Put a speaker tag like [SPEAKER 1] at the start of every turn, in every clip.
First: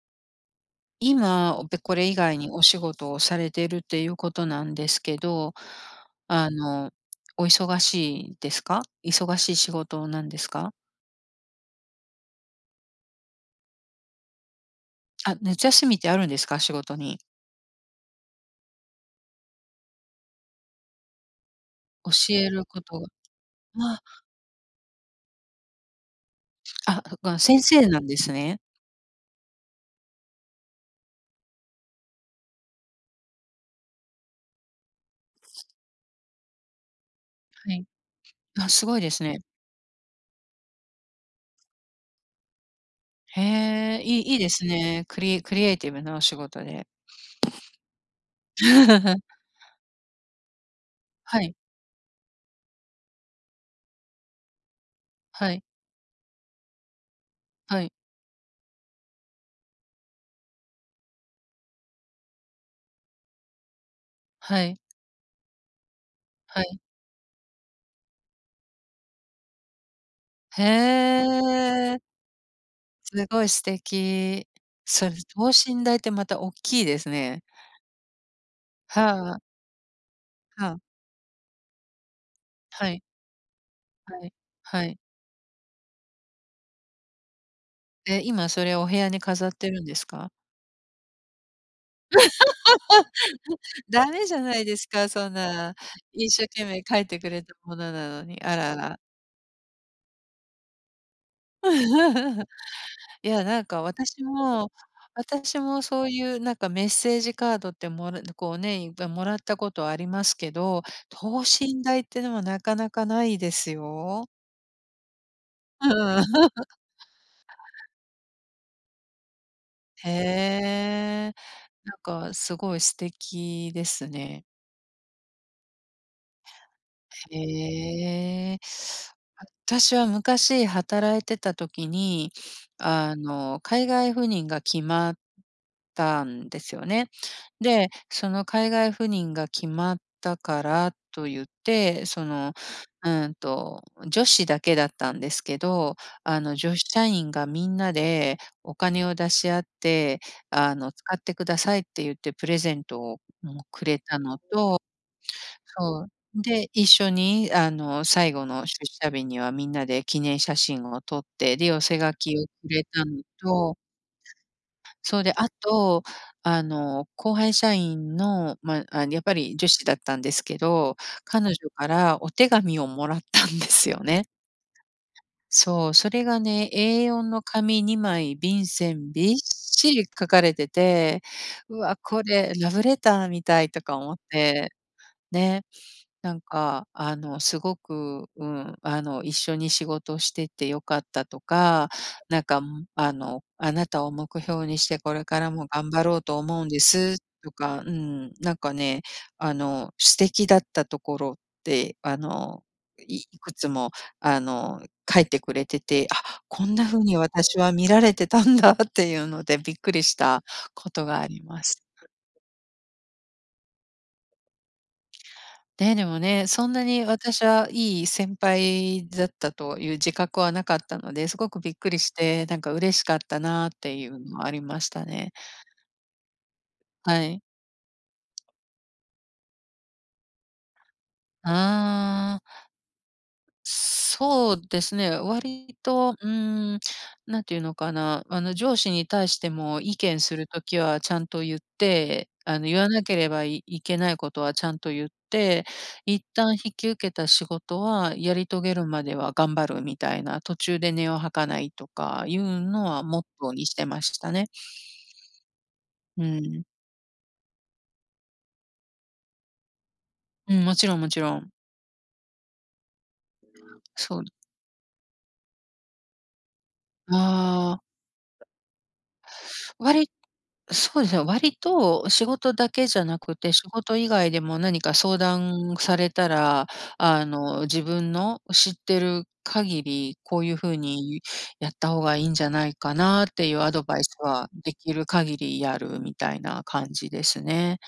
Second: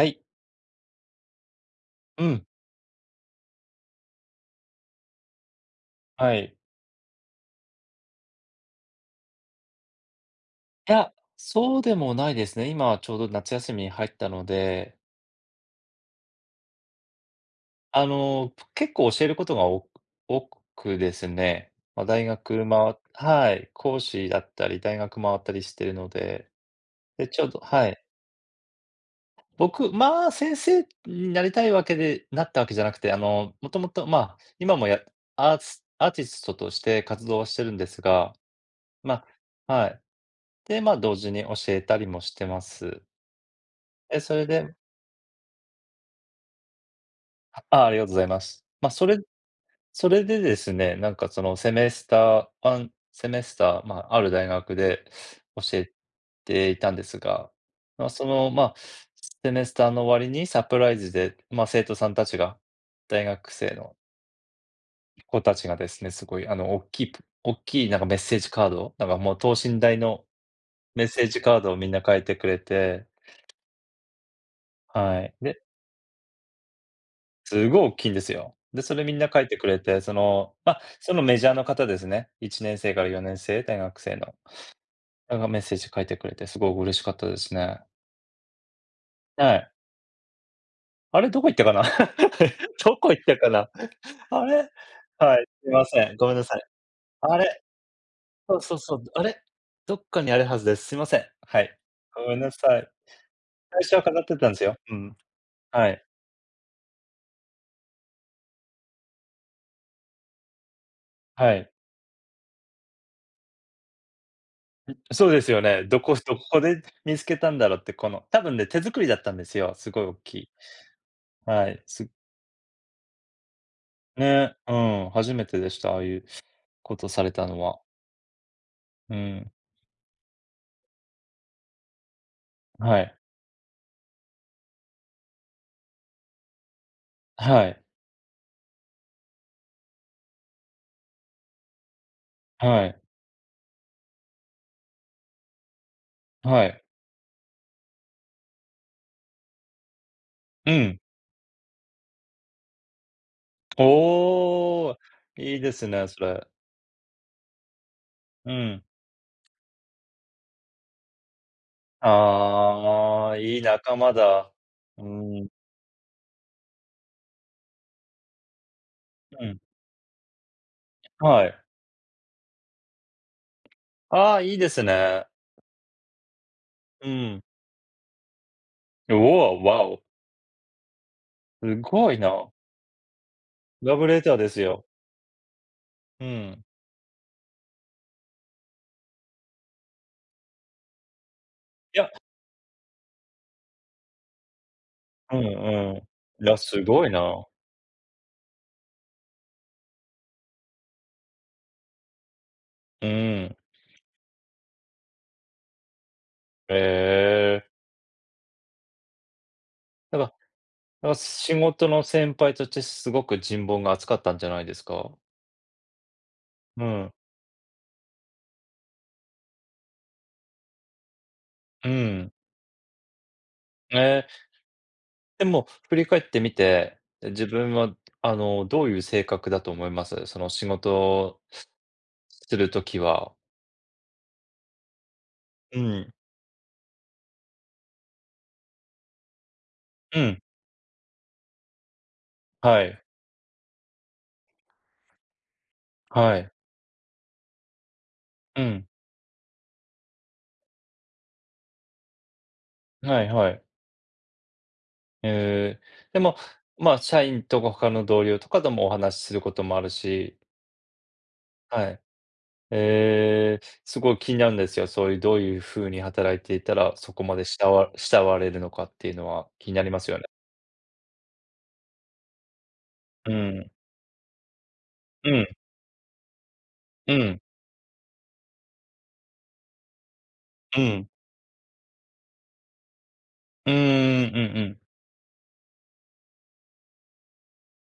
[SPEAKER 1] はい。
[SPEAKER 2] 今、おてこれ以
[SPEAKER 1] う
[SPEAKER 2] 外
[SPEAKER 1] ん。
[SPEAKER 2] にお仕事をされてるっていうことなんですけど、
[SPEAKER 1] は
[SPEAKER 2] あ
[SPEAKER 1] い。
[SPEAKER 2] の、お忙しいですか？忙しい仕事なんですか？
[SPEAKER 1] いや、そうでもないですね。今はちょうど夏休みに入ったので。
[SPEAKER 2] あ、夏休みってあるんですか？仕事に。
[SPEAKER 1] あの、結構教えることが、お多くですね、ま、大
[SPEAKER 2] 教え
[SPEAKER 1] 学、
[SPEAKER 2] るこ
[SPEAKER 1] ま
[SPEAKER 2] と。
[SPEAKER 1] はい、講
[SPEAKER 2] わ。
[SPEAKER 1] 師やったり、大学周ったりしてるので、
[SPEAKER 2] あ、
[SPEAKER 1] で、
[SPEAKER 2] が
[SPEAKER 1] ちょっと
[SPEAKER 2] 先生
[SPEAKER 1] は
[SPEAKER 2] な
[SPEAKER 1] い。
[SPEAKER 2] んですね。
[SPEAKER 1] 僕、まあ、先生になりたいわけで、なったわけじゃなくて、あの、もともと、ま、今もやアーツアーティストとして活動はしてる
[SPEAKER 2] は
[SPEAKER 1] んで
[SPEAKER 2] い。
[SPEAKER 1] すが、
[SPEAKER 2] あ、すごいです
[SPEAKER 1] ま
[SPEAKER 2] ね。
[SPEAKER 1] はい。で、ま、同時に教えたりもしてます。
[SPEAKER 2] へえ、
[SPEAKER 1] え、
[SPEAKER 2] い
[SPEAKER 1] そ
[SPEAKER 2] いい
[SPEAKER 1] れ
[SPEAKER 2] です
[SPEAKER 1] で
[SPEAKER 2] ね、クリエクリエイティブなお仕事で。
[SPEAKER 1] ああ、ありがとうございます。ま、それ それでですね、なんか、
[SPEAKER 2] は
[SPEAKER 1] そ
[SPEAKER 2] い。
[SPEAKER 1] の、セメスター1セメスター、まあ、ある大学で
[SPEAKER 2] はい。
[SPEAKER 1] 教えていたんですが、
[SPEAKER 2] はい。
[SPEAKER 1] まあ、その、ま、セメスターの終わりにサプライズで、まあ、生徒さんたちが、大学生の
[SPEAKER 2] はい。
[SPEAKER 1] 子たちがですね、すごいあ
[SPEAKER 2] は
[SPEAKER 1] の、お
[SPEAKER 2] い。
[SPEAKER 1] っきいプおっきいなんかメッセージカード？なんかもう等身大の
[SPEAKER 2] へ
[SPEAKER 1] メッセージカードをみん
[SPEAKER 2] え。
[SPEAKER 1] な書いてくれて
[SPEAKER 2] すごい素敵。それ、
[SPEAKER 1] はい、
[SPEAKER 2] 等
[SPEAKER 1] で
[SPEAKER 2] 身大ってまた大っきいですね。
[SPEAKER 1] すごいおっきいんですよ。で、それみんな
[SPEAKER 2] はあ。
[SPEAKER 1] 書いてくれて、その、
[SPEAKER 2] は
[SPEAKER 1] ま、
[SPEAKER 2] あ。
[SPEAKER 1] そのメジャーの方ですね、いちねん
[SPEAKER 2] は
[SPEAKER 1] せいか
[SPEAKER 2] い。
[SPEAKER 1] ら4年生、大学生
[SPEAKER 2] はい、
[SPEAKER 1] の。
[SPEAKER 2] はい。
[SPEAKER 1] なんかメッセージ書いてくれてすごい嬉しかったですね。
[SPEAKER 2] え、今それお部屋に飾っ
[SPEAKER 1] はい。
[SPEAKER 2] てるんですか？
[SPEAKER 1] あれ、どこ行ったかな。どこ行ったかな。
[SPEAKER 2] 駄目 じゃ
[SPEAKER 1] あ
[SPEAKER 2] ない
[SPEAKER 1] れ、
[SPEAKER 2] ですか、そん
[SPEAKER 1] はい、すい
[SPEAKER 2] な
[SPEAKER 1] ません、ご
[SPEAKER 2] 一
[SPEAKER 1] めんな
[SPEAKER 2] 生
[SPEAKER 1] さい。
[SPEAKER 2] 懸命書いてく
[SPEAKER 1] あ
[SPEAKER 2] れた
[SPEAKER 1] れ、
[SPEAKER 2] ものなのに、あ
[SPEAKER 1] そうそ
[SPEAKER 2] ら
[SPEAKER 1] うそ
[SPEAKER 2] ら。
[SPEAKER 1] う、あれ、どっかにあるはずです。すいません、はい。ごめん なさい。
[SPEAKER 2] いや、なん
[SPEAKER 1] 最
[SPEAKER 2] か
[SPEAKER 1] 初は飾
[SPEAKER 2] 私
[SPEAKER 1] ってたんです
[SPEAKER 2] も
[SPEAKER 1] よ。うん。
[SPEAKER 2] 私も
[SPEAKER 1] はい。
[SPEAKER 2] そういうなんかメッセージカードってもらこうね、いっぱいもらったことありますけど、等
[SPEAKER 1] はい。
[SPEAKER 2] 身大ってのはなかなかないですよ。
[SPEAKER 1] うん、そうですよね。どこ
[SPEAKER 2] う
[SPEAKER 1] す
[SPEAKER 2] ん。
[SPEAKER 1] どこ で見つけたんだろって、この多分ね、手作りだったんですよ、すごい
[SPEAKER 2] へ
[SPEAKER 1] おっきい。
[SPEAKER 2] え、
[SPEAKER 1] はい、
[SPEAKER 2] なん
[SPEAKER 1] す
[SPEAKER 2] かすごい素敵ですね。
[SPEAKER 1] ね、うん、初めてでした。ああいうことされたのは。
[SPEAKER 2] へえ。
[SPEAKER 1] うー
[SPEAKER 2] あ
[SPEAKER 1] ん。
[SPEAKER 2] たしは昔働いてた時に、
[SPEAKER 1] は
[SPEAKER 2] あ
[SPEAKER 1] い。
[SPEAKER 2] の、海外赴任が決まったんですよね。
[SPEAKER 1] はい。
[SPEAKER 2] で、その海外赴任が決まったからとゆって、その、
[SPEAKER 1] はい。
[SPEAKER 2] うんと、女子だけだったんですけど、あの
[SPEAKER 1] は
[SPEAKER 2] 女
[SPEAKER 1] い。
[SPEAKER 2] 子社員がみんなでお金を出し合って、
[SPEAKER 1] う
[SPEAKER 2] あの
[SPEAKER 1] ん。
[SPEAKER 2] 「使ってください」って言ってプレゼントを、うん、くれたのと、
[SPEAKER 1] おお、いいです
[SPEAKER 2] そ
[SPEAKER 1] ね、
[SPEAKER 2] う、
[SPEAKER 1] それ。
[SPEAKER 2] で、一緒に、あの、最後
[SPEAKER 1] う
[SPEAKER 2] の出
[SPEAKER 1] ん。
[SPEAKER 2] 社日にはみんなで記念写真を撮って、で、寄せ書きをくれたの
[SPEAKER 1] ああ、いい
[SPEAKER 2] と
[SPEAKER 1] 仲間だ。う
[SPEAKER 2] そう、で、
[SPEAKER 1] ー
[SPEAKER 2] あ
[SPEAKER 1] ん。
[SPEAKER 2] と、あの、後輩社員の、まあ、あんやっぱ
[SPEAKER 1] う
[SPEAKER 2] り
[SPEAKER 1] ん。
[SPEAKER 2] 女子だったんですけど、彼
[SPEAKER 1] は
[SPEAKER 2] 女
[SPEAKER 1] い。
[SPEAKER 2] からお手紙をもらったんですよね。
[SPEAKER 1] ああ、いいですね。
[SPEAKER 2] そう、それがね、エー
[SPEAKER 1] う
[SPEAKER 2] よん
[SPEAKER 1] ん。
[SPEAKER 2] の紙2枚、便箋
[SPEAKER 1] う
[SPEAKER 2] びっ
[SPEAKER 1] お、あ、わ
[SPEAKER 2] し
[SPEAKER 1] お。
[SPEAKER 2] り書かれてて、
[SPEAKER 1] す
[SPEAKER 2] うわ、
[SPEAKER 1] ごい
[SPEAKER 2] こ
[SPEAKER 1] な。
[SPEAKER 2] れラブレターみたいと
[SPEAKER 1] ラ
[SPEAKER 2] か
[SPEAKER 1] ブ
[SPEAKER 2] 思っ
[SPEAKER 1] レターです
[SPEAKER 2] て
[SPEAKER 1] よ。
[SPEAKER 2] ね、
[SPEAKER 1] う
[SPEAKER 2] なん
[SPEAKER 1] ん。
[SPEAKER 2] か、あの、すごく、うん、あの、一緒に仕事しててよかったとか、
[SPEAKER 1] や
[SPEAKER 2] なんか、んあの、あなたを目標にしてこれ
[SPEAKER 1] うん
[SPEAKER 2] からも頑
[SPEAKER 1] う
[SPEAKER 2] 張ろうと
[SPEAKER 1] ん。いや、
[SPEAKER 2] 思うんで
[SPEAKER 1] すごい
[SPEAKER 2] す
[SPEAKER 1] な。
[SPEAKER 2] とか、うん、なんかね、あの素敵だったところって、あの、
[SPEAKER 1] う
[SPEAKER 2] いい
[SPEAKER 1] ー
[SPEAKER 2] く
[SPEAKER 1] ん。
[SPEAKER 2] つもあの書いてくれてて、あ、こんなふうに
[SPEAKER 1] へ
[SPEAKER 2] 私
[SPEAKER 1] え。
[SPEAKER 2] は見られてたんだっていうのでびっくりし
[SPEAKER 1] なんか
[SPEAKER 2] たこと
[SPEAKER 1] なんか
[SPEAKER 2] があり
[SPEAKER 1] 仕
[SPEAKER 2] ます。
[SPEAKER 1] 事の先輩としてすごく人望が厚かったんじゃないんですか？
[SPEAKER 2] ね、でもね、そん
[SPEAKER 1] う
[SPEAKER 2] なに
[SPEAKER 1] ん。
[SPEAKER 2] 私はいい先輩だったという自覚はなかったので、すごくびっく
[SPEAKER 1] う
[SPEAKER 2] りし
[SPEAKER 1] ん。
[SPEAKER 2] て、なんか嬉しかったなあって
[SPEAKER 1] え
[SPEAKER 2] いう
[SPEAKER 1] え。
[SPEAKER 2] のもありましたね。
[SPEAKER 1] でも振り返ってみて、
[SPEAKER 2] はい。
[SPEAKER 1] 自分は、あの、どういう性格だと思います？その仕事す
[SPEAKER 2] ああ。
[SPEAKER 1] する時は。
[SPEAKER 2] そうですね、割
[SPEAKER 1] うん。
[SPEAKER 2] と、うん、なんていうのかな、あの上司に対しても意
[SPEAKER 1] う
[SPEAKER 2] 見す
[SPEAKER 1] ん。
[SPEAKER 2] る時はちゃんと言って、あの言
[SPEAKER 1] は
[SPEAKER 2] わ
[SPEAKER 1] い。
[SPEAKER 2] なければ、いいけないことはちゃんと言って、一
[SPEAKER 1] はい。
[SPEAKER 2] 旦引き受けた仕事はやり
[SPEAKER 1] う
[SPEAKER 2] 遂げ
[SPEAKER 1] ん。
[SPEAKER 2] るまでは頑張るみたいな、途中で音を吐かないとかいうのはモ
[SPEAKER 1] は
[SPEAKER 2] ッ
[SPEAKER 1] い
[SPEAKER 2] ト
[SPEAKER 1] は
[SPEAKER 2] ー
[SPEAKER 1] い。
[SPEAKER 2] にしてましたね。
[SPEAKER 1] へえ。で
[SPEAKER 2] う
[SPEAKER 1] も、
[SPEAKER 2] ん。
[SPEAKER 1] ま、社員とか他の同僚とかともお話しすることもあるし
[SPEAKER 2] うん、もちろんもちろん。
[SPEAKER 1] はい。ええ、すごい
[SPEAKER 2] そ
[SPEAKER 1] 気
[SPEAKER 2] り
[SPEAKER 1] になるんですよ。そういう、どういうふうに働いていたら、そこまで、慕
[SPEAKER 2] ああ。
[SPEAKER 1] わ慕われるのかっていうのは気になり
[SPEAKER 2] わ
[SPEAKER 1] ます
[SPEAKER 2] り
[SPEAKER 1] よね。
[SPEAKER 2] そうですね、割と仕事だけじゃな
[SPEAKER 1] う
[SPEAKER 2] くて、仕
[SPEAKER 1] ん。
[SPEAKER 2] 事以外でも何か相
[SPEAKER 1] うん。
[SPEAKER 2] 談されたら、
[SPEAKER 1] う
[SPEAKER 2] あ
[SPEAKER 1] ん。
[SPEAKER 2] の、自分の知ってる限り、こういうふう
[SPEAKER 1] うん。
[SPEAKER 2] にやった方がいんじゃないかなっていう
[SPEAKER 1] う
[SPEAKER 2] ア
[SPEAKER 1] ー
[SPEAKER 2] ドバイス
[SPEAKER 1] ん、う
[SPEAKER 2] は
[SPEAKER 1] んう
[SPEAKER 2] で
[SPEAKER 1] ん。
[SPEAKER 2] きる限りやるみたいな感じですね。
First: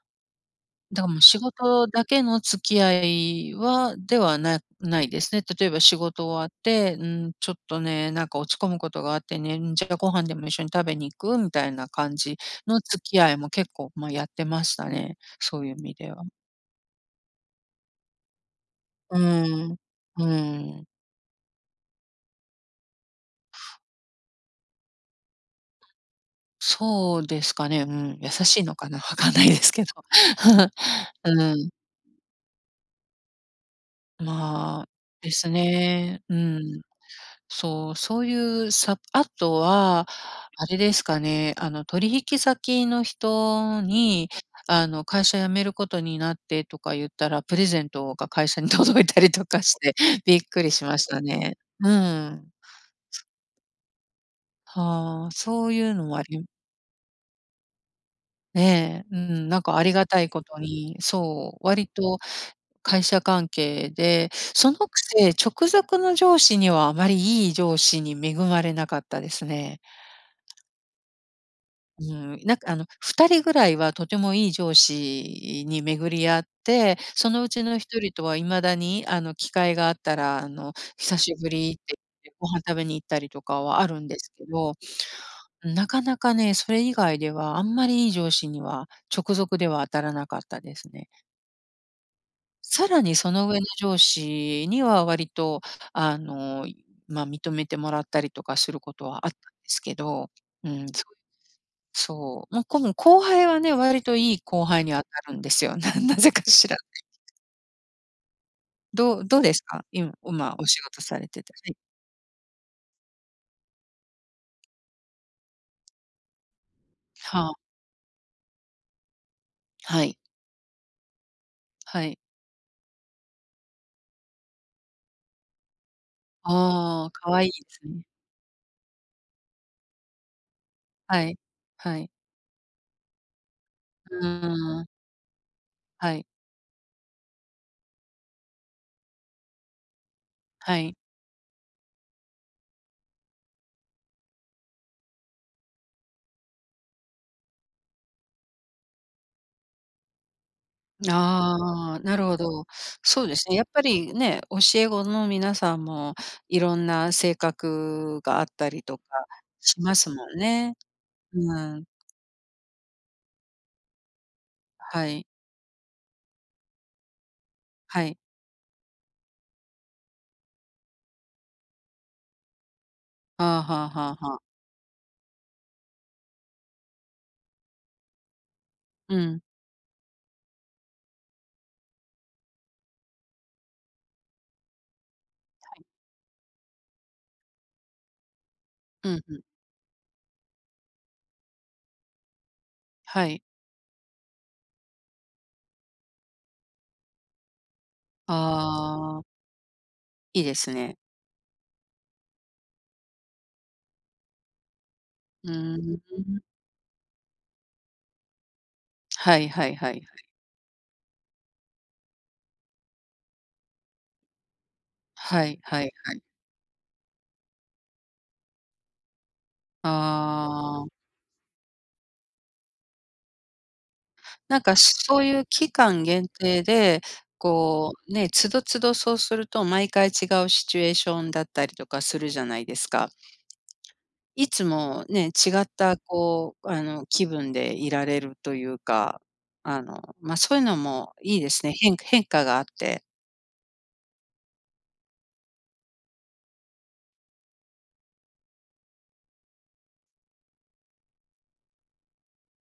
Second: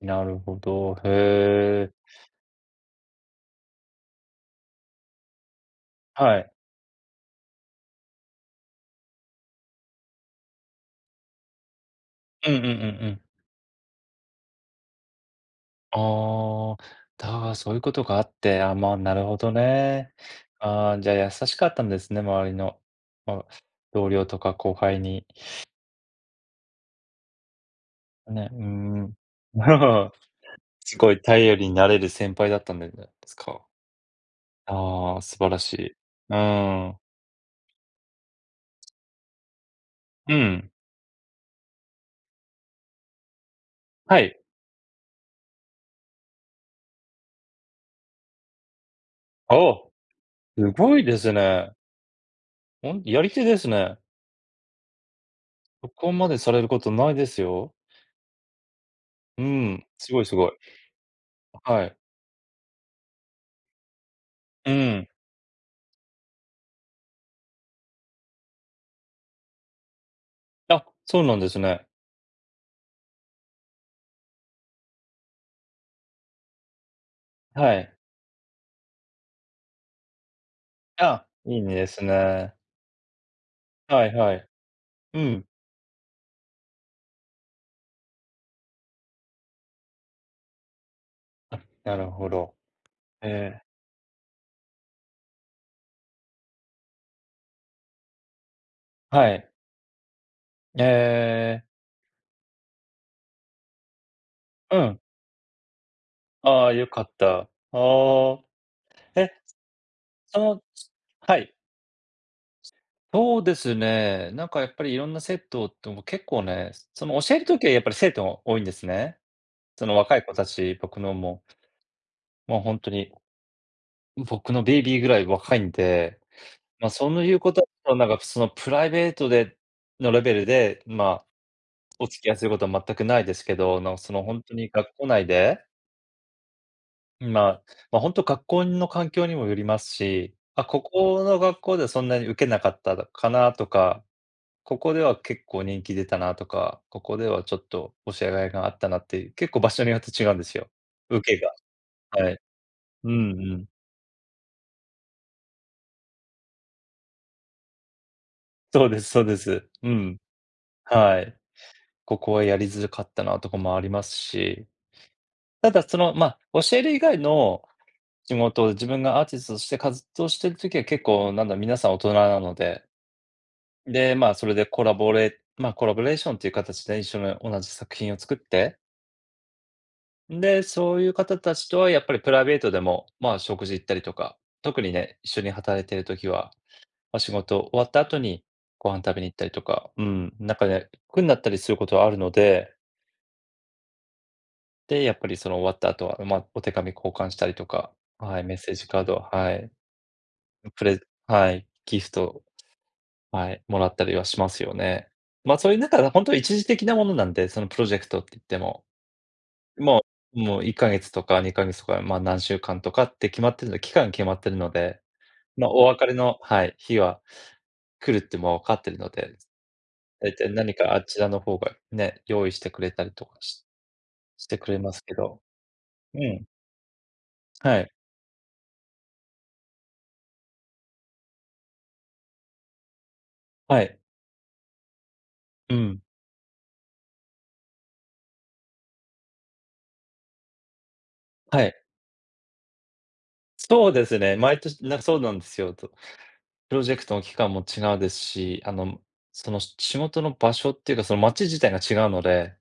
[SPEAKER 1] なるほど。
[SPEAKER 2] どうも仕事
[SPEAKER 1] へえ。
[SPEAKER 2] だけの付き合いはではなないですね。例えば仕事
[SPEAKER 1] は
[SPEAKER 2] 終わっ
[SPEAKER 1] い。
[SPEAKER 2] て、うん、ちょっとね、なんか落ち込むことがあってね、ん、じゃあご飯でも一緒に食べに行く？みたいな感じ
[SPEAKER 1] うんうんうんう
[SPEAKER 2] の付き
[SPEAKER 1] ん。
[SPEAKER 2] 合いも結構、ま、やってましたね、そういう意味では。
[SPEAKER 1] ああ。だがそういうことがあって、あ、まな
[SPEAKER 2] う
[SPEAKER 1] るほど
[SPEAKER 2] ーん、う
[SPEAKER 1] ね。
[SPEAKER 2] ーん。
[SPEAKER 1] ああ、じゃあ優しかったんですね、周りの、あ同僚とか後輩に。
[SPEAKER 2] そうですかね、うん、優
[SPEAKER 1] ね、う
[SPEAKER 2] し
[SPEAKER 1] ー
[SPEAKER 2] いのかな、
[SPEAKER 1] ん。
[SPEAKER 2] 分かんないですけど、
[SPEAKER 1] すごい
[SPEAKER 2] う
[SPEAKER 1] 頼
[SPEAKER 2] ー
[SPEAKER 1] り
[SPEAKER 2] ん。
[SPEAKER 1] になれる先輩だったんじゃないんですか？
[SPEAKER 2] まあ、
[SPEAKER 1] ああ、
[SPEAKER 2] で
[SPEAKER 1] 素
[SPEAKER 2] す
[SPEAKER 1] 晴らしい。
[SPEAKER 2] ね。
[SPEAKER 1] う
[SPEAKER 2] うん、
[SPEAKER 1] ーん。
[SPEAKER 2] そう、そういうさ、あとは、
[SPEAKER 1] う
[SPEAKER 2] あ
[SPEAKER 1] ん。
[SPEAKER 2] れですかね、あの、取引先の人
[SPEAKER 1] は
[SPEAKER 2] に、
[SPEAKER 1] い。
[SPEAKER 2] あの、会社辞めることになってとか言ったら、プレゼントが会社に届いたりとかし
[SPEAKER 1] お、
[SPEAKER 2] てびっく
[SPEAKER 1] す
[SPEAKER 2] りし
[SPEAKER 1] ご
[SPEAKER 2] ま
[SPEAKER 1] い
[SPEAKER 2] し
[SPEAKER 1] で
[SPEAKER 2] た
[SPEAKER 1] す
[SPEAKER 2] ね。
[SPEAKER 1] ね。
[SPEAKER 2] うん。
[SPEAKER 1] ほんやり手ですね。
[SPEAKER 2] は、そういうの
[SPEAKER 1] 録音
[SPEAKER 2] もあ
[SPEAKER 1] まで
[SPEAKER 2] り。
[SPEAKER 1] されることないですよ。
[SPEAKER 2] ねえ、う
[SPEAKER 1] う
[SPEAKER 2] ん、なんかあ
[SPEAKER 1] ん、
[SPEAKER 2] りが
[SPEAKER 1] すご
[SPEAKER 2] た
[SPEAKER 1] い、
[SPEAKER 2] い
[SPEAKER 1] す
[SPEAKER 2] こ
[SPEAKER 1] ごい。
[SPEAKER 2] とに、そう、
[SPEAKER 1] は
[SPEAKER 2] 割
[SPEAKER 1] い。
[SPEAKER 2] と会社関係で、そ
[SPEAKER 1] う
[SPEAKER 2] のく
[SPEAKER 1] ん。
[SPEAKER 2] せ、直属の上司にはあまりいい上司に恵まれなかったですね。
[SPEAKER 1] あ、そうなんですね。
[SPEAKER 2] うん、なんかあの2人ぐらいはとてもいい上司に巡り合って、そのうち
[SPEAKER 1] は
[SPEAKER 2] のひ
[SPEAKER 1] い。
[SPEAKER 2] とりとは今だにあの機会があったら、あの「久
[SPEAKER 1] あ、
[SPEAKER 2] しぶ
[SPEAKER 1] いい
[SPEAKER 2] り」っ
[SPEAKER 1] で
[SPEAKER 2] て
[SPEAKER 1] す
[SPEAKER 2] 言ってご
[SPEAKER 1] ね。
[SPEAKER 2] 飯食べに行ったりとかはある
[SPEAKER 1] は
[SPEAKER 2] ん
[SPEAKER 1] い
[SPEAKER 2] です
[SPEAKER 1] は
[SPEAKER 2] け
[SPEAKER 1] い。
[SPEAKER 2] ど、
[SPEAKER 1] うん。
[SPEAKER 2] ん、なかなかね、それ以外ではあんまりいい上司には直属では当たらなかったですね。
[SPEAKER 1] あ、なるほど。
[SPEAKER 2] さらにその上
[SPEAKER 1] ええ。
[SPEAKER 2] の上司には割とあの、ま、認めてもらったりとかすることは
[SPEAKER 1] は
[SPEAKER 2] あった
[SPEAKER 1] い。
[SPEAKER 2] んですけど、う
[SPEAKER 1] え
[SPEAKER 2] ん、そういう
[SPEAKER 1] え。
[SPEAKER 2] そう。もうこの後輩はね、割といい後
[SPEAKER 1] う
[SPEAKER 2] 輩に
[SPEAKER 1] ん。
[SPEAKER 2] あたるんですよ。ななぜか
[SPEAKER 1] あ
[SPEAKER 2] し
[SPEAKER 1] あ、
[SPEAKER 2] ら。
[SPEAKER 1] 良かった。ああ。
[SPEAKER 2] どう
[SPEAKER 1] え、
[SPEAKER 2] どうですか？いんう
[SPEAKER 1] そ
[SPEAKER 2] ま、
[SPEAKER 1] の
[SPEAKER 2] お仕事され
[SPEAKER 1] は
[SPEAKER 2] て
[SPEAKER 1] い。
[SPEAKER 2] て、はい。
[SPEAKER 1] そうですね、なんかやっぱり色んな生徒っとも、結構ね、その、教える
[SPEAKER 2] はあ。
[SPEAKER 1] 時はやっぱり生徒多いんですね。その、
[SPEAKER 2] はい。
[SPEAKER 1] 若い子たち、僕のも。
[SPEAKER 2] はい。
[SPEAKER 1] もうほんとに、僕のベイビーぐらい若いんで。ま、
[SPEAKER 2] あ
[SPEAKER 1] そ
[SPEAKER 2] あ、
[SPEAKER 1] ん
[SPEAKER 2] 可
[SPEAKER 1] いう
[SPEAKER 2] 愛い
[SPEAKER 1] こ
[SPEAKER 2] で
[SPEAKER 1] と
[SPEAKER 2] す
[SPEAKER 1] と
[SPEAKER 2] ね。
[SPEAKER 1] なんかその、プライベートでのレベルで、ま
[SPEAKER 2] は
[SPEAKER 1] あ、
[SPEAKER 2] い、は
[SPEAKER 1] お
[SPEAKER 2] い。
[SPEAKER 1] 付き合いすることは全くないですけど、あの、そ
[SPEAKER 2] う
[SPEAKER 1] の、ほんとに
[SPEAKER 2] ーん。
[SPEAKER 1] 学校内で
[SPEAKER 2] はい。
[SPEAKER 1] まあ、本当、学校の環境にもよりますし。まあ、
[SPEAKER 2] は
[SPEAKER 1] こ
[SPEAKER 2] い。
[SPEAKER 1] この学校では、そんなにウケなかったかなあとか、ここでは結構、人気出たなあとか、ここではちょっと、教え甲斐があったなっていう。結構場所によって違うんですよ。ウケが、
[SPEAKER 2] あーあ、な
[SPEAKER 1] え
[SPEAKER 2] るほ
[SPEAKER 1] え。
[SPEAKER 2] ど。
[SPEAKER 1] う
[SPEAKER 2] そう
[SPEAKER 1] ん
[SPEAKER 2] です
[SPEAKER 1] う
[SPEAKER 2] ね。やっ
[SPEAKER 1] ん。
[SPEAKER 2] ぱりね、教え子の皆さんも、いろんな性格があったり
[SPEAKER 1] そう
[SPEAKER 2] と
[SPEAKER 1] で
[SPEAKER 2] か
[SPEAKER 1] すそうです。
[SPEAKER 2] し
[SPEAKER 1] う
[SPEAKER 2] ます
[SPEAKER 1] ん。
[SPEAKER 2] もんね。
[SPEAKER 1] はい。
[SPEAKER 2] うん。
[SPEAKER 1] ここはやりづらかったなとかもありますし。
[SPEAKER 2] はい。
[SPEAKER 1] ただ、その、ま、教える以外の、
[SPEAKER 2] はい。
[SPEAKER 1] 地元自分がアーティストとして活動してる時は結構、なんだ、皆さん大人なので。
[SPEAKER 2] はあはあは
[SPEAKER 1] で、
[SPEAKER 2] あ
[SPEAKER 1] まあ、
[SPEAKER 2] はあ。
[SPEAKER 1] それでコラボレま、コラボレーションという形でね、一緒に同じ作品を作って。
[SPEAKER 2] うん。
[SPEAKER 1] で、そういう方達とはやっぱり、プライベートでも、まあ、食事行ったりとか。特にね、一緒に
[SPEAKER 2] は
[SPEAKER 1] 働い
[SPEAKER 2] い。
[SPEAKER 1] ている時は、まあ、仕事終わった後に、ご飯
[SPEAKER 2] う
[SPEAKER 1] 食べ
[SPEAKER 2] ん
[SPEAKER 1] に行
[SPEAKER 2] う
[SPEAKER 1] っ
[SPEAKER 2] ん。
[SPEAKER 1] たりとか。うん。なんかね、くんなったりすることはあるので。
[SPEAKER 2] はい。
[SPEAKER 1] で、やっぱりその終わった後は、まあ、お手紙交換したりとか、はい、メッセージカード、
[SPEAKER 2] ああ。
[SPEAKER 1] はい、ん、
[SPEAKER 2] いいです
[SPEAKER 1] プ
[SPEAKER 2] ね。
[SPEAKER 1] レはい、ギフト、はい、もらったりはしますよね。
[SPEAKER 2] う
[SPEAKER 1] まあ、そういう中
[SPEAKER 2] ー
[SPEAKER 1] で、ほんとに
[SPEAKER 2] ん。
[SPEAKER 1] 一時的なものなんで。そのプロジェクトっていっても。
[SPEAKER 2] はいはいはいは
[SPEAKER 1] もう
[SPEAKER 2] い。
[SPEAKER 1] もう1か月とか2か月とか、まあ、何週間とかって決まってるので期間が決まってるので。
[SPEAKER 2] はい
[SPEAKER 1] まあ、
[SPEAKER 2] は
[SPEAKER 1] お
[SPEAKER 2] い
[SPEAKER 1] 別
[SPEAKER 2] は
[SPEAKER 1] れ
[SPEAKER 2] い。
[SPEAKER 1] のはい、日は来るってもうわかってるので、大体、何
[SPEAKER 2] ああ。
[SPEAKER 1] かあちらの方が、ね、用意してくれたりとかしして
[SPEAKER 2] なん
[SPEAKER 1] く
[SPEAKER 2] か、
[SPEAKER 1] れますけ
[SPEAKER 2] そうい
[SPEAKER 1] ど。
[SPEAKER 2] う期間
[SPEAKER 1] う
[SPEAKER 2] 限
[SPEAKER 1] ん。
[SPEAKER 2] 定で、
[SPEAKER 1] はい。
[SPEAKER 2] こう、ね、都度、都度そうすると、毎回違うシチュエーションだったりとかするじゃないですか。
[SPEAKER 1] はい。
[SPEAKER 2] いつもね、違っ
[SPEAKER 1] う
[SPEAKER 2] た、
[SPEAKER 1] ん。
[SPEAKER 2] こう、あの、気分でいられるというか。あの、まあ、そういうのもいいで
[SPEAKER 1] は
[SPEAKER 2] すね。
[SPEAKER 1] い。
[SPEAKER 2] 変変化があって。
[SPEAKER 1] そうですね、毎年なんかそうなんですよ。と、プロジェクトの期間も違うですし、あの、その仕事の場所っていうかその街自体が違うので。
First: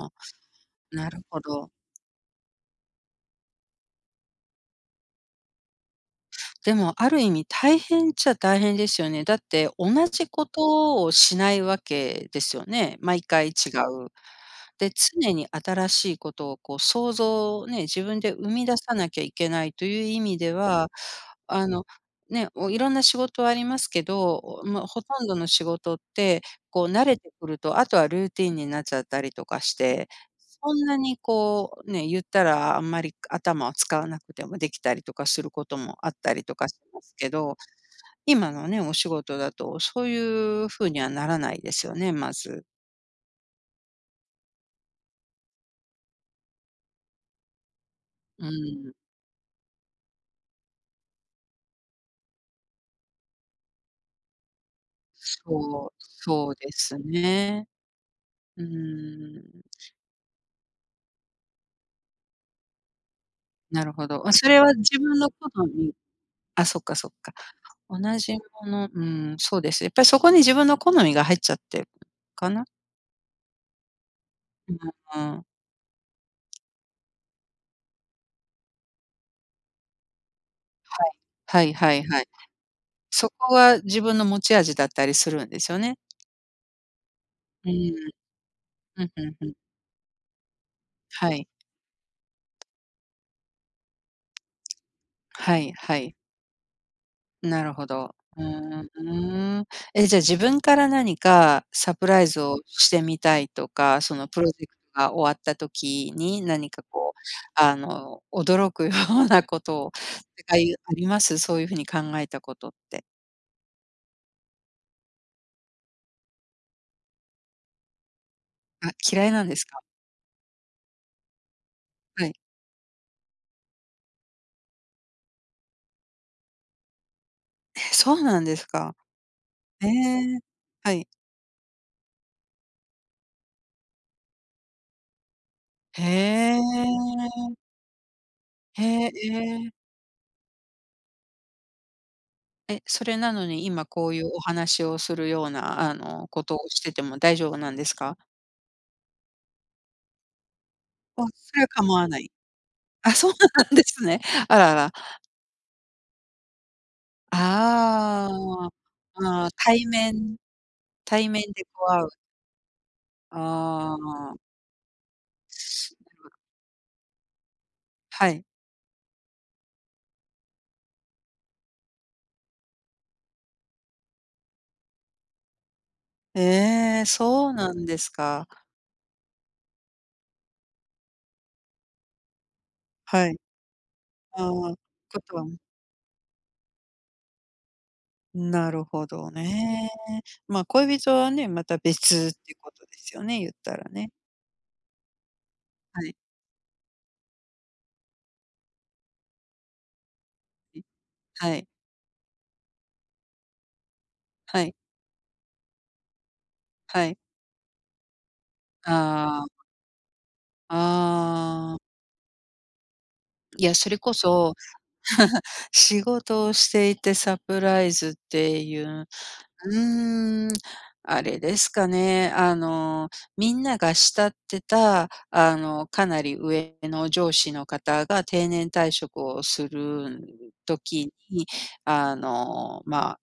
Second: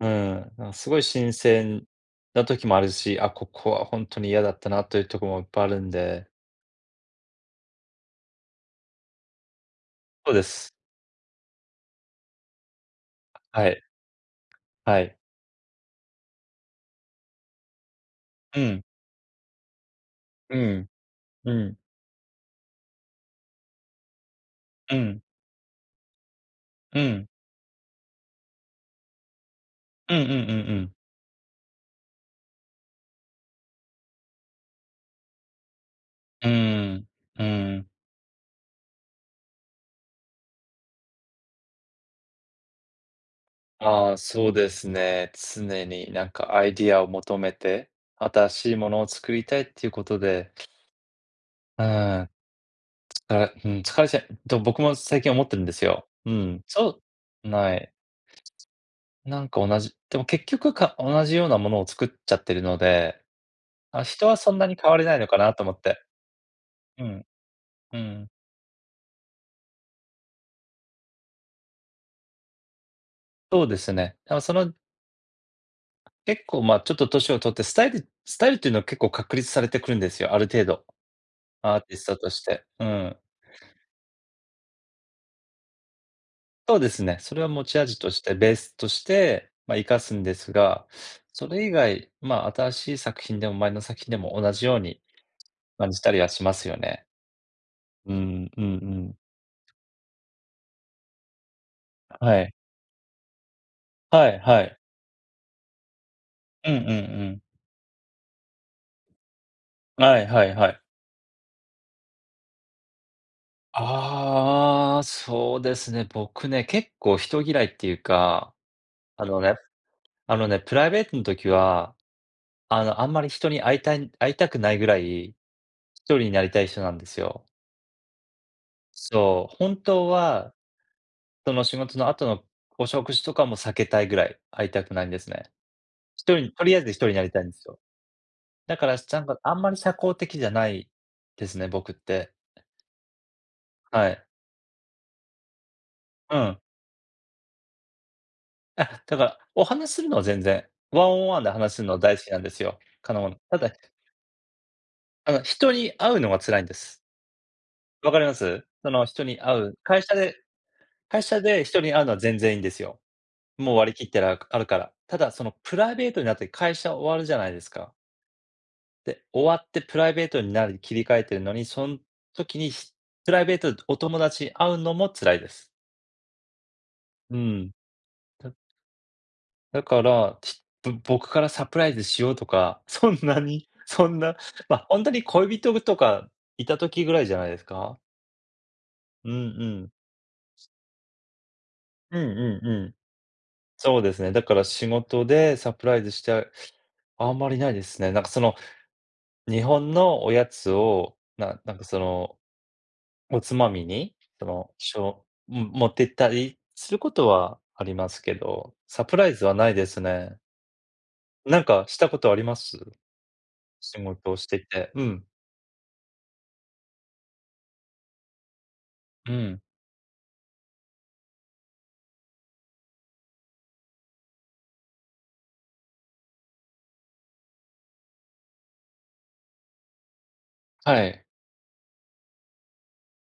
[SPEAKER 1] う
[SPEAKER 2] あ、
[SPEAKER 1] ん、なんすごい
[SPEAKER 2] なる
[SPEAKER 1] 新
[SPEAKER 2] ほど。
[SPEAKER 1] 鮮な時もあるし、あ、ここはほんとに嫌だったなというとこもいっぱいあるんで。
[SPEAKER 2] でもある意味大変っちゃ大変ですよね。だって同じ
[SPEAKER 1] そうで
[SPEAKER 2] こ
[SPEAKER 1] す。
[SPEAKER 2] とをしないわけですよね？毎回違
[SPEAKER 1] はい。
[SPEAKER 2] う。で、
[SPEAKER 1] はい。
[SPEAKER 2] 常に新しいことをこう、創造をね、自分で生
[SPEAKER 1] う
[SPEAKER 2] み出
[SPEAKER 1] ん。
[SPEAKER 2] さなきゃいけないという意味で
[SPEAKER 1] う
[SPEAKER 2] は、
[SPEAKER 1] ん、う
[SPEAKER 2] あ
[SPEAKER 1] ん。
[SPEAKER 2] の、ね、おいろんな仕事ありますけど、まあ、
[SPEAKER 1] う
[SPEAKER 2] ほ
[SPEAKER 1] ん。
[SPEAKER 2] とんどの仕事ってこう
[SPEAKER 1] う
[SPEAKER 2] 慣れ
[SPEAKER 1] ん。
[SPEAKER 2] てくると、あとはルーティンになっちゃったりとかして、
[SPEAKER 1] うんうんうん
[SPEAKER 2] そ
[SPEAKER 1] う
[SPEAKER 2] ん
[SPEAKER 1] ん。
[SPEAKER 2] なにこう、ね、言ったらあんまり頭を使わなくてもできたりとかすることもあったり
[SPEAKER 1] う
[SPEAKER 2] とかし
[SPEAKER 1] ー
[SPEAKER 2] ま
[SPEAKER 1] ん、
[SPEAKER 2] すけ
[SPEAKER 1] う
[SPEAKER 2] ど、
[SPEAKER 1] ーん。
[SPEAKER 2] 今のね、お仕事だとそういう風にはならないですよね、まず。
[SPEAKER 1] ああ、そうですね、常になんかアイディアを求めて、
[SPEAKER 2] う
[SPEAKER 1] 新しいも
[SPEAKER 2] ん。
[SPEAKER 1] のを作りたいっていうことで。うーん。からうん、疲れちゃうと僕も最近思ってるんです
[SPEAKER 2] そう、
[SPEAKER 1] よ。う
[SPEAKER 2] そう
[SPEAKER 1] ん。
[SPEAKER 2] です
[SPEAKER 1] そう、
[SPEAKER 2] ね。
[SPEAKER 1] はい。
[SPEAKER 2] う
[SPEAKER 1] な
[SPEAKER 2] ん。
[SPEAKER 1] んか同じでも結局、か同じようなものを作っちゃってるので、
[SPEAKER 2] なる
[SPEAKER 1] まあ、
[SPEAKER 2] ほど。
[SPEAKER 1] 人
[SPEAKER 2] ま、
[SPEAKER 1] は
[SPEAKER 2] そ
[SPEAKER 1] そん
[SPEAKER 2] れ
[SPEAKER 1] な
[SPEAKER 2] は
[SPEAKER 1] に変わ
[SPEAKER 2] 自
[SPEAKER 1] れない
[SPEAKER 2] 分
[SPEAKER 1] の
[SPEAKER 2] の
[SPEAKER 1] か
[SPEAKER 2] 好
[SPEAKER 1] なと思っ
[SPEAKER 2] み。
[SPEAKER 1] て。
[SPEAKER 2] あ、そっか、
[SPEAKER 1] う
[SPEAKER 2] そっ
[SPEAKER 1] ん、
[SPEAKER 2] か。
[SPEAKER 1] う
[SPEAKER 2] 同
[SPEAKER 1] ん。
[SPEAKER 2] じもの、うんそうです。やっぱりそこに自分の好みが入っちゃってるかな？
[SPEAKER 1] そうですね。でも、その
[SPEAKER 2] う、うーん。
[SPEAKER 1] 結構、ま、ちょっと年を取って、スタイルスタイルっていうのは結構確立されてくるんですよ、ある程度。
[SPEAKER 2] はい、は
[SPEAKER 1] アーティ
[SPEAKER 2] いは
[SPEAKER 1] ス
[SPEAKER 2] い
[SPEAKER 1] ト
[SPEAKER 2] はい。
[SPEAKER 1] として、うん。
[SPEAKER 2] そこは自分の持ち味だったりするんですよね。
[SPEAKER 1] そうですね、それは持
[SPEAKER 2] う
[SPEAKER 1] ち
[SPEAKER 2] ん。
[SPEAKER 1] 味としてベースとし
[SPEAKER 2] ふんふんふ
[SPEAKER 1] て、
[SPEAKER 2] ん。
[SPEAKER 1] まあ、活かすんですが、
[SPEAKER 2] は
[SPEAKER 1] そ
[SPEAKER 2] い。
[SPEAKER 1] れ以外、まあ、新しい作品でも前の作品でも同じように、
[SPEAKER 2] はい
[SPEAKER 1] 感
[SPEAKER 2] は
[SPEAKER 1] じた
[SPEAKER 2] い。
[SPEAKER 1] りはしますよね。
[SPEAKER 2] なるほ
[SPEAKER 1] う
[SPEAKER 2] ど。ふ
[SPEAKER 1] ん、うんうん。
[SPEAKER 2] ーん。え、じゃあ自分から何かサプライズ
[SPEAKER 1] はい。
[SPEAKER 2] をしてみたいとか、その
[SPEAKER 1] は
[SPEAKER 2] プ
[SPEAKER 1] い
[SPEAKER 2] ロ
[SPEAKER 1] は
[SPEAKER 2] ジェク
[SPEAKER 1] い。
[SPEAKER 2] トが終わった時に
[SPEAKER 1] う
[SPEAKER 2] 何
[SPEAKER 1] んう
[SPEAKER 2] か
[SPEAKER 1] ん
[SPEAKER 2] こう、
[SPEAKER 1] うん。
[SPEAKER 2] あの、驚くようなことを
[SPEAKER 1] はいは
[SPEAKER 2] と
[SPEAKER 1] い
[SPEAKER 2] かい
[SPEAKER 1] は
[SPEAKER 2] う
[SPEAKER 1] い。
[SPEAKER 2] あります？そういう風に考えたことって。
[SPEAKER 1] ああ、そうですね、僕ね、結構人嫌いっていうか、
[SPEAKER 2] あ、
[SPEAKER 1] あ
[SPEAKER 2] 嫌い
[SPEAKER 1] の
[SPEAKER 2] なん
[SPEAKER 1] ね、
[SPEAKER 2] ですか？
[SPEAKER 1] あのね、プライベートん時は、
[SPEAKER 2] はい。
[SPEAKER 1] あの、あんまり人に会いたい会いたくないぐらい、独りになりたい人なんですよ。
[SPEAKER 2] え、そうなんですか？
[SPEAKER 1] そう、本
[SPEAKER 2] え
[SPEAKER 1] 当
[SPEAKER 2] え、
[SPEAKER 1] は、
[SPEAKER 2] はい。
[SPEAKER 1] その仕事の後のお食事とかも避けたいぐらい、会いたくないんですね。独りに、
[SPEAKER 2] へ
[SPEAKER 1] とりあえず独りになりたい
[SPEAKER 2] え。
[SPEAKER 1] んですよ。だ
[SPEAKER 2] へ
[SPEAKER 1] からし、
[SPEAKER 2] え、
[SPEAKER 1] ちゃんがあん
[SPEAKER 2] え
[SPEAKER 1] ま
[SPEAKER 2] え。
[SPEAKER 1] り社交的じゃないですね、僕って。
[SPEAKER 2] え、それなのに、今
[SPEAKER 1] は
[SPEAKER 2] こうい
[SPEAKER 1] い。
[SPEAKER 2] うお話をするような、あの、
[SPEAKER 1] う
[SPEAKER 2] こと
[SPEAKER 1] ん。
[SPEAKER 2] をしてても大丈夫なんですか？
[SPEAKER 1] え、だから、お話するのは全然、ワン
[SPEAKER 2] あ、
[SPEAKER 1] オンワンで
[SPEAKER 2] それは
[SPEAKER 1] 話すの
[SPEAKER 2] 構
[SPEAKER 1] は
[SPEAKER 2] わ
[SPEAKER 1] 大
[SPEAKER 2] な
[SPEAKER 1] 好き
[SPEAKER 2] い。
[SPEAKER 1] なんですよ。
[SPEAKER 2] あ、
[SPEAKER 1] あ
[SPEAKER 2] そう
[SPEAKER 1] の、た
[SPEAKER 2] な
[SPEAKER 1] だ。
[SPEAKER 2] んですね。あらあら。
[SPEAKER 1] あの、人に会うのが辛いんです。分かり
[SPEAKER 2] あ
[SPEAKER 1] ます？その、人
[SPEAKER 2] あ、
[SPEAKER 1] に
[SPEAKER 2] あ、
[SPEAKER 1] 会う、
[SPEAKER 2] 対
[SPEAKER 1] 会社で、
[SPEAKER 2] 面、
[SPEAKER 1] 会
[SPEAKER 2] 対
[SPEAKER 1] 社
[SPEAKER 2] 面
[SPEAKER 1] で
[SPEAKER 2] で
[SPEAKER 1] 人
[SPEAKER 2] こう
[SPEAKER 1] に
[SPEAKER 2] 会
[SPEAKER 1] 会う
[SPEAKER 2] う。
[SPEAKER 1] のは全然いいんですよ。もう割り
[SPEAKER 2] あ
[SPEAKER 1] 切ってあ
[SPEAKER 2] あ。
[SPEAKER 1] るから。ただそのプライベートになって会社終わるじゃないですか。
[SPEAKER 2] はい。
[SPEAKER 1] で、終わってプライベートになるに切り替えているのに、そん時にプライベートでお友達に会うのも辛いです。
[SPEAKER 2] ええ、
[SPEAKER 1] う
[SPEAKER 2] そう
[SPEAKER 1] ん、
[SPEAKER 2] なんですか。
[SPEAKER 1] ただから、ちっと僕からサプライズしようとか、そん
[SPEAKER 2] はい。
[SPEAKER 1] なに、そんな、
[SPEAKER 2] ああ、こ
[SPEAKER 1] まあ、本当に
[SPEAKER 2] とは。
[SPEAKER 1] 恋人とかいた時ぐらいじゃないですか。
[SPEAKER 2] なるほ
[SPEAKER 1] う
[SPEAKER 2] ど
[SPEAKER 1] んう
[SPEAKER 2] ね、
[SPEAKER 1] ん。
[SPEAKER 2] まあ、恋人はね、また別
[SPEAKER 1] うん
[SPEAKER 2] っていう
[SPEAKER 1] うん
[SPEAKER 2] こ
[SPEAKER 1] う
[SPEAKER 2] とで
[SPEAKER 1] ん。
[SPEAKER 2] すよね、言ったら
[SPEAKER 1] そう
[SPEAKER 2] ね。
[SPEAKER 1] ですね、だから仕事でサプラ
[SPEAKER 2] は
[SPEAKER 1] イズ
[SPEAKER 2] い。
[SPEAKER 1] して、あんまりないですね。なんかその、日本のおやつ
[SPEAKER 2] い、
[SPEAKER 1] を、
[SPEAKER 2] は
[SPEAKER 1] な
[SPEAKER 2] い。
[SPEAKER 1] なんかその。おつまみに、そ
[SPEAKER 2] は
[SPEAKER 1] の、
[SPEAKER 2] い。
[SPEAKER 1] しょ持ってったりする
[SPEAKER 2] は
[SPEAKER 1] こ
[SPEAKER 2] い。
[SPEAKER 1] とはありますけど、サプライ
[SPEAKER 2] あ
[SPEAKER 1] ズ
[SPEAKER 2] あ。
[SPEAKER 1] はないですね。なん
[SPEAKER 2] ああ。
[SPEAKER 1] かしたことあります？
[SPEAKER 2] いや、それ
[SPEAKER 1] 仕
[SPEAKER 2] こ
[SPEAKER 1] 事をし
[SPEAKER 2] そ。
[SPEAKER 1] てて。うん。
[SPEAKER 2] 仕事をしていてサプライズっていう、
[SPEAKER 1] うん。
[SPEAKER 2] うーん、あれですかね、あのみんなが慕ってたあの、かなり上の上司の方が定年退職をするん
[SPEAKER 1] は
[SPEAKER 2] 時
[SPEAKER 1] い。
[SPEAKER 2] に、あの、まあ、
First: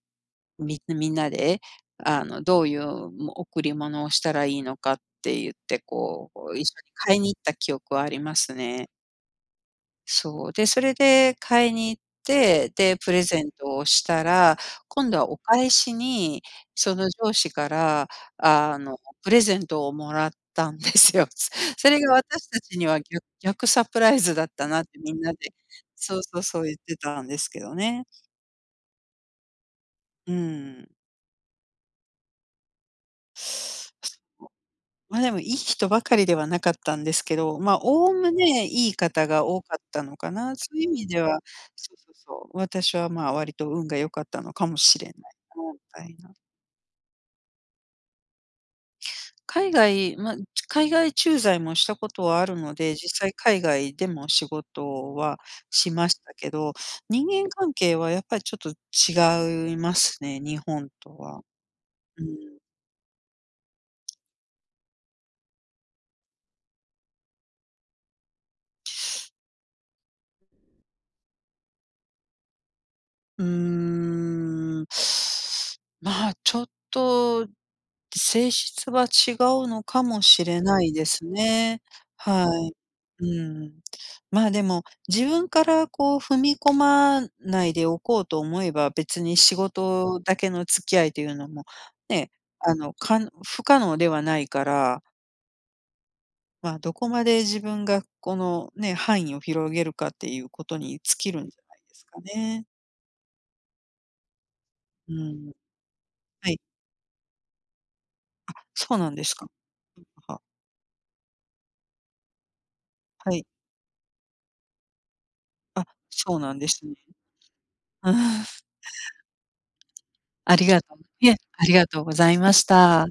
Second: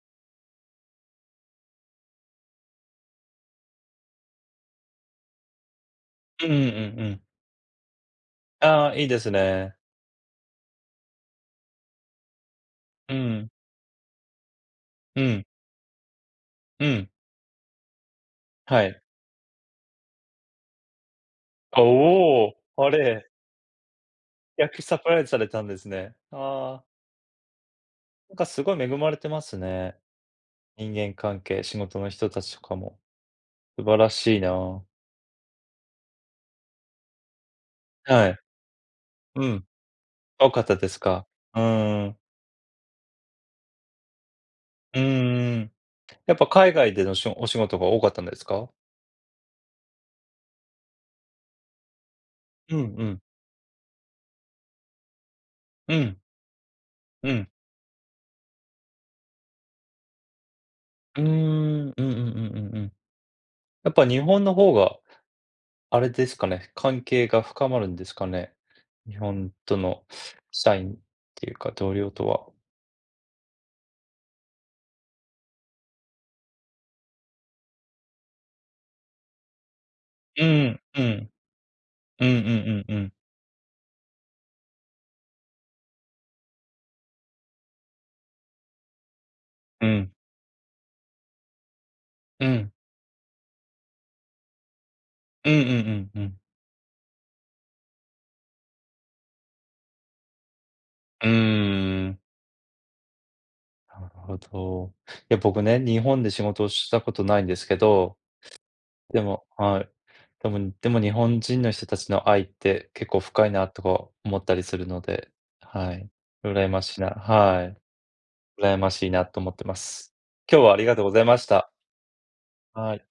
[SPEAKER 2] みみんなであの、どういう、も贈り物をしたらいいのかって言って、こうこ
[SPEAKER 1] うんうん
[SPEAKER 2] う一
[SPEAKER 1] う
[SPEAKER 2] 緒に
[SPEAKER 1] んう
[SPEAKER 2] 買い
[SPEAKER 1] ん。
[SPEAKER 2] に行った記憶はあります
[SPEAKER 1] あ
[SPEAKER 2] ね。
[SPEAKER 1] あ、いいですね。
[SPEAKER 2] そう、で、それで買いに行って、で、プ
[SPEAKER 1] う
[SPEAKER 2] レゼ
[SPEAKER 1] ん。
[SPEAKER 2] ントをしたら、今度
[SPEAKER 1] う
[SPEAKER 2] はお
[SPEAKER 1] ん。
[SPEAKER 2] 返しに、
[SPEAKER 1] う
[SPEAKER 2] そ
[SPEAKER 1] ん。
[SPEAKER 2] の上司から、あ
[SPEAKER 1] は
[SPEAKER 2] の、
[SPEAKER 1] い。
[SPEAKER 2] プレゼントをもらったんですよ。
[SPEAKER 1] あ、
[SPEAKER 2] それが
[SPEAKER 1] お
[SPEAKER 2] 私
[SPEAKER 1] お、
[SPEAKER 2] たちに
[SPEAKER 1] あ
[SPEAKER 2] は、ぎゃ
[SPEAKER 1] れ。
[SPEAKER 2] 逆サプライズだった
[SPEAKER 1] 逆
[SPEAKER 2] なっ
[SPEAKER 1] サ
[SPEAKER 2] て、
[SPEAKER 1] プ
[SPEAKER 2] み
[SPEAKER 1] ラ
[SPEAKER 2] ん
[SPEAKER 1] イズ
[SPEAKER 2] な
[SPEAKER 1] さ
[SPEAKER 2] で。
[SPEAKER 1] れたんですね。
[SPEAKER 2] そうそうそう、言
[SPEAKER 1] あ
[SPEAKER 2] っ
[SPEAKER 1] あ。
[SPEAKER 2] てたんですけどね。
[SPEAKER 1] なんかすごい恵まれてますね。
[SPEAKER 2] うん。
[SPEAKER 1] 人間関係、仕事の人たちとかも。素晴らしいなあ。
[SPEAKER 2] ま、でもいい人ばかりではなかったんですけど、まあ、
[SPEAKER 1] は
[SPEAKER 2] 概
[SPEAKER 1] い。
[SPEAKER 2] ねいい方が
[SPEAKER 1] う
[SPEAKER 2] 多
[SPEAKER 1] ん、
[SPEAKER 2] かったのか
[SPEAKER 1] 多
[SPEAKER 2] な、
[SPEAKER 1] かっ
[SPEAKER 2] そ
[SPEAKER 1] た
[SPEAKER 2] ういう意
[SPEAKER 1] です
[SPEAKER 2] 味で
[SPEAKER 1] か？
[SPEAKER 2] は、
[SPEAKER 1] う
[SPEAKER 2] そう
[SPEAKER 1] ー
[SPEAKER 2] そう
[SPEAKER 1] ん。
[SPEAKER 2] そう、私は、まあ、割と運が良かったのかも
[SPEAKER 1] う
[SPEAKER 2] しれない
[SPEAKER 1] ー
[SPEAKER 2] な
[SPEAKER 1] ん、
[SPEAKER 2] みたいな。
[SPEAKER 1] やっぱ海外でのしお仕事が多かったんですか？
[SPEAKER 2] 海外ま、ち海外駐在もしたことはあるの
[SPEAKER 1] うん
[SPEAKER 2] で、
[SPEAKER 1] う
[SPEAKER 2] 実
[SPEAKER 1] ん。
[SPEAKER 2] 際海外でも仕事はし
[SPEAKER 1] う
[SPEAKER 2] ま
[SPEAKER 1] ん。
[SPEAKER 2] したけど、人
[SPEAKER 1] うん。
[SPEAKER 2] 間関係はやっぱりちょっと違いますね、日本と
[SPEAKER 1] うー
[SPEAKER 2] は。
[SPEAKER 1] ん、うんうんう
[SPEAKER 2] う
[SPEAKER 1] ん
[SPEAKER 2] ん。
[SPEAKER 1] うんうん。やっぱ日本の方があれですかね、関係が深まるんですかね。日本との、社員っていうか同僚とは。
[SPEAKER 2] うーん、まあ、ちょっと、性質は違うのかもし
[SPEAKER 1] う
[SPEAKER 2] れ
[SPEAKER 1] ん、
[SPEAKER 2] ない
[SPEAKER 1] う
[SPEAKER 2] です
[SPEAKER 1] ん。
[SPEAKER 2] ね。
[SPEAKER 1] うんう
[SPEAKER 2] はい。
[SPEAKER 1] んうんうん。
[SPEAKER 2] うん。まあ、でも、自分からこう踏み込まないでおこうと思えば、別に仕
[SPEAKER 1] うん。
[SPEAKER 2] 事だけの付き合いというのも、ね、
[SPEAKER 1] うん。
[SPEAKER 2] あの、か不可能ではないから。
[SPEAKER 1] うんうんうんうん。
[SPEAKER 2] まあ、どこまで自分がこのね、範囲を広げるかっていうことに尽
[SPEAKER 1] う
[SPEAKER 2] きるんじゃないです
[SPEAKER 1] ーん。
[SPEAKER 2] かね。
[SPEAKER 1] なるほど。
[SPEAKER 2] う
[SPEAKER 1] いや、
[SPEAKER 2] ん。
[SPEAKER 1] 僕ね、日本で仕
[SPEAKER 2] はい。
[SPEAKER 1] 事をしたことないんですけど
[SPEAKER 2] あ、そうなん
[SPEAKER 1] で
[SPEAKER 2] です
[SPEAKER 1] も
[SPEAKER 2] か。
[SPEAKER 1] はい。
[SPEAKER 2] うん。あは。
[SPEAKER 1] でもでも日本人の人たちの愛って結構
[SPEAKER 2] はい。
[SPEAKER 1] 深いなとか思ったりするので、
[SPEAKER 2] あ、
[SPEAKER 1] はい、
[SPEAKER 2] そうなんで
[SPEAKER 1] 羨ま
[SPEAKER 2] すね。
[SPEAKER 1] しいなはい。
[SPEAKER 2] うん。
[SPEAKER 1] 羨ましいなと思ってます。
[SPEAKER 2] あ
[SPEAKER 1] 今日
[SPEAKER 2] り
[SPEAKER 1] はあ
[SPEAKER 2] が
[SPEAKER 1] りが
[SPEAKER 2] と
[SPEAKER 1] とうござい
[SPEAKER 2] いえ、
[SPEAKER 1] まし
[SPEAKER 2] あ
[SPEAKER 1] た。
[SPEAKER 2] りがとうございまし
[SPEAKER 1] はい。
[SPEAKER 2] た。